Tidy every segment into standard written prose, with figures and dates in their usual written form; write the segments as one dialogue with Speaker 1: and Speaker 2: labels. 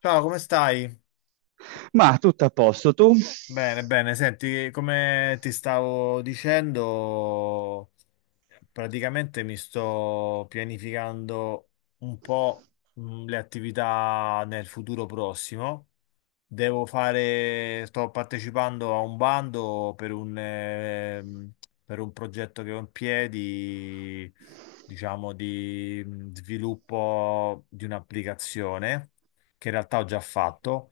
Speaker 1: Ciao, come stai?
Speaker 2: Ma tutto a posto, tu?
Speaker 1: Bene, bene. Senti, come ti stavo dicendo, praticamente mi sto pianificando un po' le attività nel futuro prossimo. Devo fare, sto partecipando a un bando per un progetto che ho in piedi, diciamo, di sviluppo di un'applicazione che in realtà ho già fatto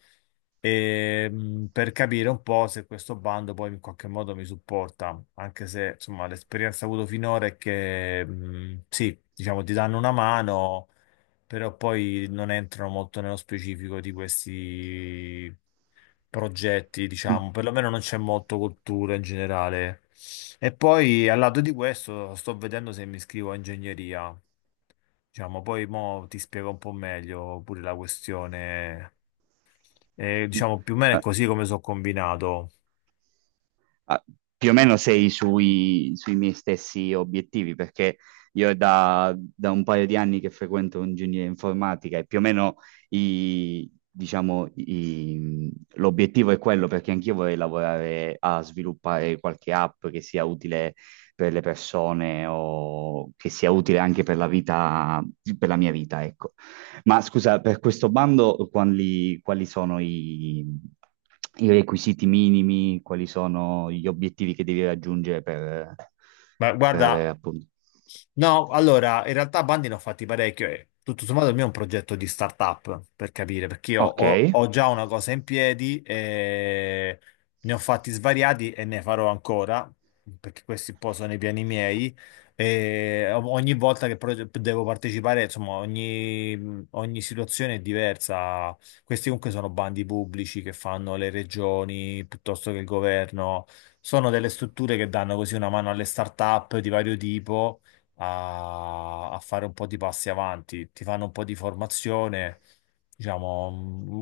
Speaker 1: e, per capire un po' se questo bando poi in qualche modo mi supporta, anche se insomma l'esperienza avuto finora è che sì, diciamo ti danno una mano, però poi non entrano molto nello specifico di questi progetti,
Speaker 2: Mm,
Speaker 1: diciamo, perlomeno non c'è molto cultura in generale. E poi al lato di questo sto vedendo se mi iscrivo a ingegneria. Diciamo, poi mo ti spiego un po' meglio pure la questione
Speaker 2: mm.
Speaker 1: diciamo più o meno è
Speaker 2: Eh,
Speaker 1: così come sono combinato.
Speaker 2: Ah, più o meno sei sui miei stessi obiettivi, perché io è da un paio di anni che frequento ingegneria informatica e più o meno i- diciamo, l'obiettivo è quello, perché anch'io vorrei lavorare a sviluppare qualche app che sia utile per le persone o che sia utile anche per la vita, per la mia vita, ecco. Ma scusa, per questo bando quali sono i requisiti minimi, quali sono gli obiettivi che devi raggiungere per,
Speaker 1: Ma
Speaker 2: per
Speaker 1: guarda,
Speaker 2: avere appunto.
Speaker 1: no, allora, in realtà bandi ne ho fatti parecchio e tutto sommato il mio è un progetto di startup, per capire, perché io ho,
Speaker 2: Ok.
Speaker 1: ho già una cosa in piedi e ne ho fatti svariati e ne farò ancora, perché questi un po' sono i piani miei. E ogni volta che devo partecipare, insomma, ogni situazione è diversa. Questi comunque sono bandi pubblici che fanno le regioni piuttosto che il governo. Sono delle strutture che danno così una mano alle start-up di vario tipo a fare un po' di passi avanti, ti fanno un po' di formazione, diciamo,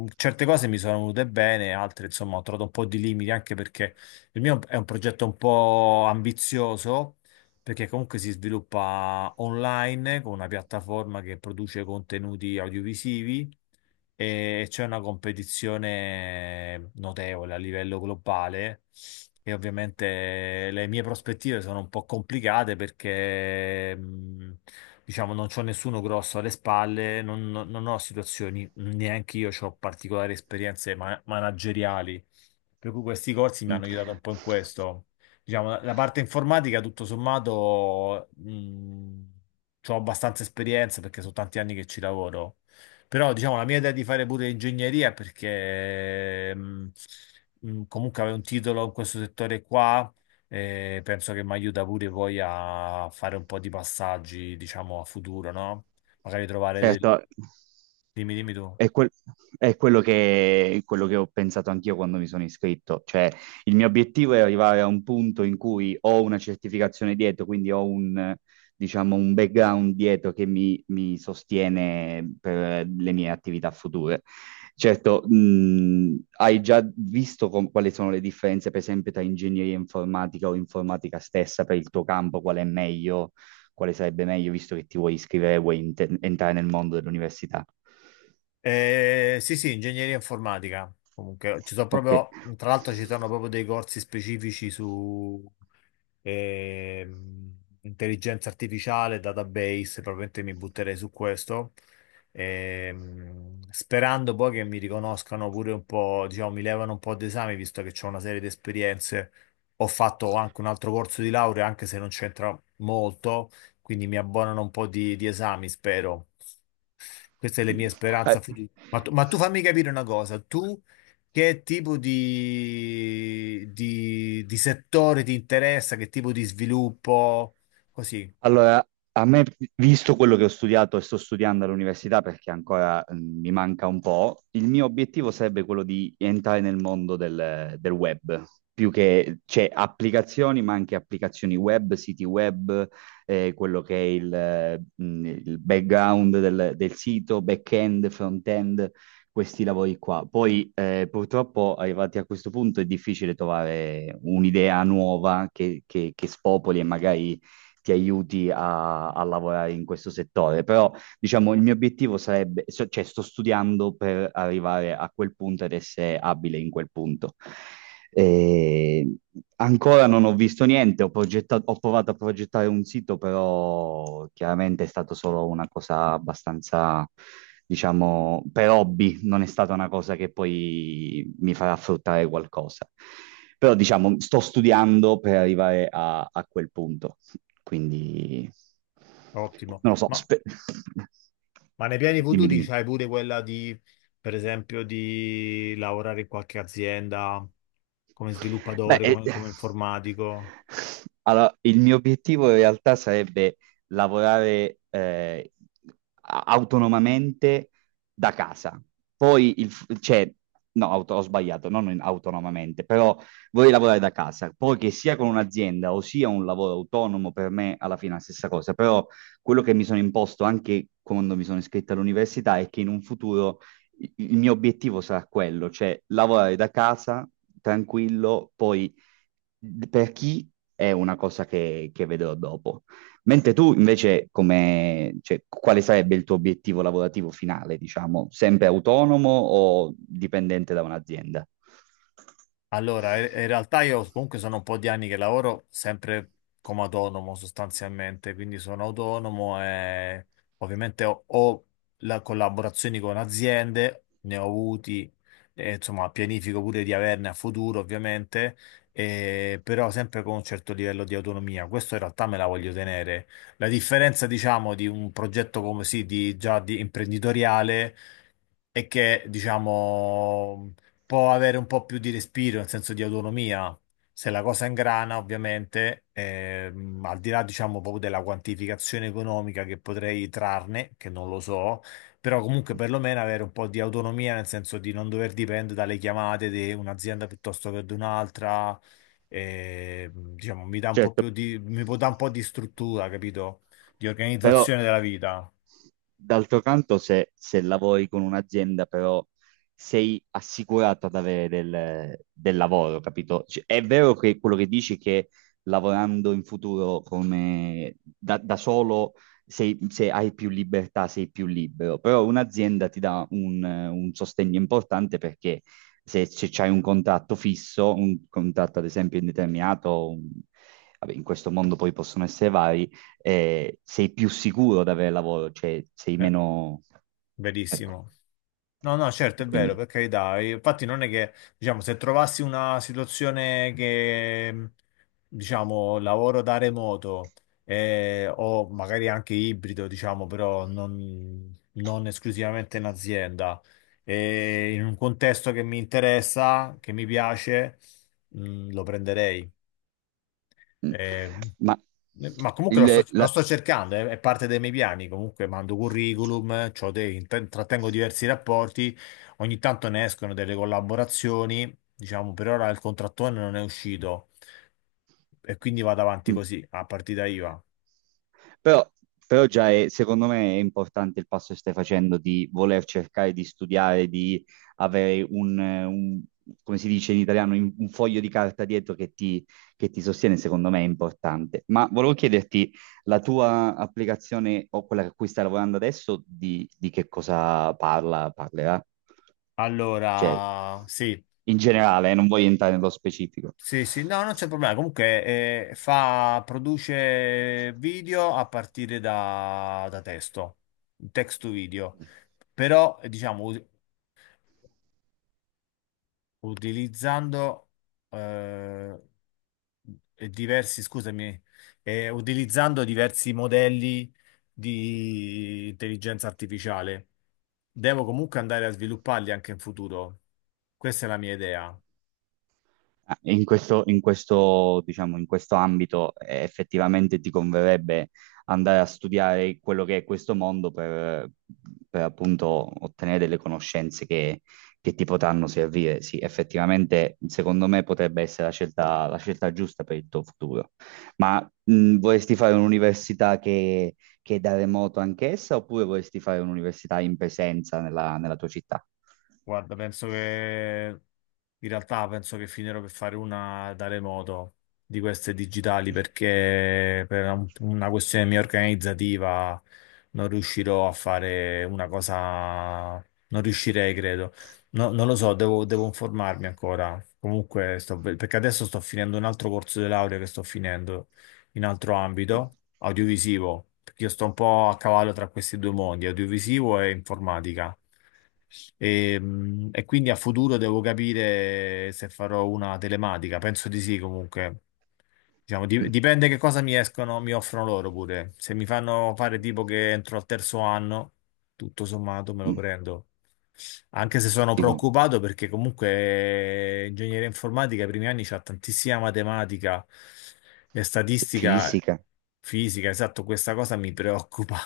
Speaker 1: certe cose mi sono venute bene, altre insomma ho trovato un po' di limiti anche perché il mio è un progetto un po' ambizioso. Perché comunque si sviluppa online con una piattaforma che produce contenuti audiovisivi e c'è una competizione notevole a livello globale e ovviamente le mie prospettive sono un po' complicate perché diciamo non c'ho nessuno grosso alle spalle, non ho situazioni, neanche io ho particolari esperienze manageriali, per cui questi corsi mi
Speaker 2: Mm.
Speaker 1: hanno aiutato un po' in questo. Diciamo, la parte informatica, tutto sommato, ho abbastanza esperienza perché sono tanti anni che ci lavoro però diciamo la mia idea di fare pure ingegneria perché comunque avevo un titolo in questo settore qua e penso che mi aiuta pure poi a fare un po' di passaggi, diciamo, a futuro, no? Magari trovare del-
Speaker 2: Certo,
Speaker 1: Dimmi, dimmi tu.
Speaker 2: è, quel- è quello che ho pensato anch'io quando mi sono iscritto, cioè il mio obiettivo è arrivare a un punto in cui ho una certificazione dietro, quindi ho un, diciamo, un background dietro che mi sostiene per le mie attività future. Certo, hai già visto quali sono le differenze, per esempio, tra ingegneria informatica o informatica stessa per il tuo campo, qual è meglio? Quale sarebbe meglio, visto che ti vuoi iscrivere, vuoi entrare nel mondo dell'università.
Speaker 1: Sì, sì, ingegneria informatica. Comunque, ci sono
Speaker 2: Ok.
Speaker 1: proprio, tra l'altro ci sono proprio dei corsi specifici su ehm, intelligenza artificiale, database, probabilmente mi butterei su questo. Sperando poi che mi riconoscano pure un po', diciamo, mi levano un po' d'esami, visto che ho una serie di esperienze. Ho fatto anche un altro corso di laurea, anche se non c'entra molto, quindi mi abbonano un po' di esami, spero. Queste le mie
Speaker 2: Eh,
Speaker 1: speranze future. Ma tu fammi capire una cosa, tu che tipo di settore ti interessa, che tipo di sviluppo? Così,
Speaker 2: Allora, a me, visto quello che ho studiato e sto studiando all'università, perché ancora mi manca un po', il mio obiettivo sarebbe quello di entrare nel mondo del web, più che, cioè, applicazioni, ma anche applicazioni web, siti web, quello che è il background del sito, back-end, front-end, questi lavori qua. Poi, purtroppo, arrivati a questo punto, è difficile trovare un'idea nuova che, che spopoli e magari ti aiuti a lavorare in questo settore. Però, diciamo, il mio obiettivo sarebbe, cioè sto studiando per arrivare a quel punto ed essere abile in quel punto. E ancora non ho visto niente, ho provato a progettare un sito, però chiaramente è stato solo una cosa abbastanza, diciamo, per hobby, non è stata una cosa che poi mi farà fruttare qualcosa. Però diciamo, sto studiando per arrivare a quel punto. Quindi,
Speaker 1: ottimo.
Speaker 2: non lo so,
Speaker 1: Ma nei piani
Speaker 2: dimmi,
Speaker 1: futuri
Speaker 2: dimmi.
Speaker 1: c'hai pure quella di, per esempio, di lavorare in qualche azienda come
Speaker 2: Beh,
Speaker 1: sviluppatore, come, come informatico?
Speaker 2: allora, il mio obiettivo in realtà sarebbe lavorare autonomamente da casa. Poi, cioè, no, ho sbagliato, non autonomamente, però vorrei lavorare da casa. Poi che sia con un'azienda o sia un lavoro autonomo, per me alla fine è la stessa cosa. Però quello che mi sono imposto anche quando mi sono iscritto all'università è che in un futuro il mio obiettivo sarà quello, cioè lavorare da casa tranquillo, poi per chi è una cosa che vedrò dopo. Mentre tu invece, come, cioè, quale sarebbe il tuo obiettivo lavorativo finale, diciamo? Sempre autonomo o dipendente da un'azienda?
Speaker 1: Allora, in realtà io comunque sono un po' di anni che lavoro sempre come autonomo sostanzialmente, quindi sono autonomo e ovviamente ho la collaborazioni con aziende, ne ho avuti, e insomma pianifico pure di averne a futuro ovviamente, però sempre con un certo livello di autonomia. Questo in realtà me la voglio tenere. La differenza diciamo di un progetto come sì, di, già di imprenditoriale e che, diciamo, può avere un po' più di respiro, nel senso di autonomia. Se la cosa ingrana, ovviamente, al di là, diciamo, proprio della quantificazione economica che potrei trarne, che non lo so, però comunque perlomeno avere un po' di autonomia, nel senso di non dover dipendere dalle chiamate di un'azienda piuttosto che di un'altra, diciamo, mi dà un po'
Speaker 2: Certo.
Speaker 1: più di, mi può dare un po' di struttura, capito? Di
Speaker 2: Però
Speaker 1: organizzazione della vita.
Speaker 2: d'altro canto se lavori con un'azienda però sei assicurato ad avere del lavoro, capito? Cioè, è vero che quello che dici che lavorando in futuro come da solo se hai più libertà, sei più libero, però un'azienda ti dà un sostegno importante perché se c'hai un contratto fisso, un contratto ad esempio indeterminato, vabbè, in questo mondo poi possono essere vari, sei più sicuro di avere lavoro, cioè sei
Speaker 1: Eh,
Speaker 2: meno. Ecco,
Speaker 1: verissimo. No, no, certo,
Speaker 2: e
Speaker 1: è vero,
Speaker 2: quindi.
Speaker 1: per carità. Infatti non è che, diciamo, se trovassi una situazione che, diciamo, lavoro da remoto o magari anche ibrido, diciamo, però non esclusivamente in azienda, e in un contesto che mi interessa, che mi piace, lo prenderei.
Speaker 2: Mm.
Speaker 1: Eh,
Speaker 2: Ma
Speaker 1: ma comunque
Speaker 2: il,
Speaker 1: lo
Speaker 2: la.
Speaker 1: sto cercando, è parte dei miei piani. Comunque mando curriculum, c'ho dei- intrattengo diversi rapporti, ogni tanto ne escono delle collaborazioni. Diciamo, per ora il contrattone non è uscito e quindi vado avanti
Speaker 2: Mm.
Speaker 1: così, a partita IVA.
Speaker 2: Però, però, già secondo me è importante il passo che stai facendo di voler cercare di studiare, di avere come si dice in italiano, un foglio di carta dietro che che ti sostiene, secondo me è importante. Ma volevo chiederti, la tua applicazione o quella a cui stai lavorando adesso, di che cosa parla, parlerà? Cioè,
Speaker 1: Allora, sì.
Speaker 2: in generale, non voglio entrare nello specifico.
Speaker 1: Sì, sì, no, non c'è problema. Comunque, fa, produce video a partire da testo, text to video. Però, diciamo, utilizzando eh, e diversi, scusami, utilizzando diversi modelli di intelligenza artificiale. Devo comunque andare a svilupparli anche in futuro. Questa è la mia idea.
Speaker 2: In questo, diciamo, in questo ambito effettivamente ti converrebbe andare a studiare quello che è questo mondo per appunto ottenere delle conoscenze che ti potranno servire. Sì, effettivamente secondo me potrebbe essere la scelta giusta per il tuo futuro. Ma vorresti fare un'università che è da remoto anch'essa oppure vorresti fare un'università in presenza nella tua città?
Speaker 1: Guarda, penso che in realtà penso che finirò per fare una da remoto di queste digitali perché per una questione mia organizzativa non riuscirò a fare una cosa, non riuscirei, credo. Non lo so, devo informarmi ancora. Comunque, sto, perché adesso sto finendo un altro corso di laurea che sto finendo in altro ambito, audiovisivo, perché io sto un po' a cavallo tra questi due mondi, audiovisivo e informatica. E quindi a futuro devo capire se farò una telematica, penso di sì comunque. Diciamo,
Speaker 2: Mm,
Speaker 1: dipende che cosa mi escono, mi offrono loro pure. Se mi fanno fare tipo che entro al terzo anno, tutto sommato me
Speaker 2: mm.
Speaker 1: lo
Speaker 2: Mm.
Speaker 1: prendo. Anche se sono
Speaker 2: Dico,
Speaker 1: preoccupato perché comunque ingegneria informatica, i primi anni c'ha tantissima matematica e
Speaker 2: cioè,
Speaker 1: statistica,
Speaker 2: fisica.
Speaker 1: fisica, esatto, questa cosa mi preoccupa.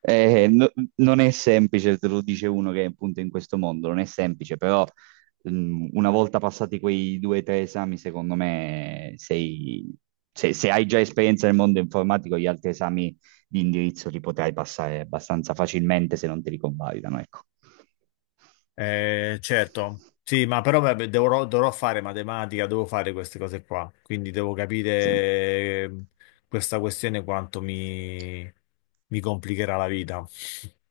Speaker 2: Eh, no- non è semplice, te lo dice uno che è appunto in questo mondo, non è semplice, però una volta passati quei due o tre esami, secondo me sei. Se hai già esperienza nel mondo informatico, gli altri esami di indirizzo li potrai passare abbastanza facilmente se non te li convalidano, ecco.
Speaker 1: Certo, sì, ma però vabbè, dovrò fare matematica, devo fare queste cose qua, quindi devo capire
Speaker 2: Sì.
Speaker 1: eh, questa questione mi complicherà la vita.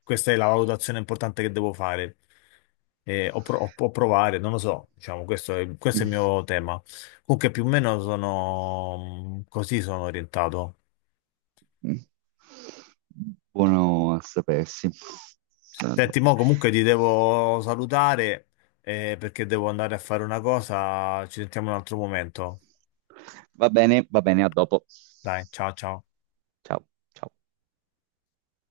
Speaker 1: Questa è la valutazione importante che devo fare. O provare, non lo so, diciamo, questo è
Speaker 2: Mm.
Speaker 1: il mio tema. Comunque più o meno sono mm, così sono orientato.
Speaker 2: Mm. Buono a sapersi.
Speaker 1: Senti,
Speaker 2: Allora.
Speaker 1: mo comunque ti devo salutare perché devo andare a fare una cosa, ci sentiamo in un altro momento.
Speaker 2: Va bene, a dopo.
Speaker 1: Dai, ciao ciao.
Speaker 2: Ciao, ciao.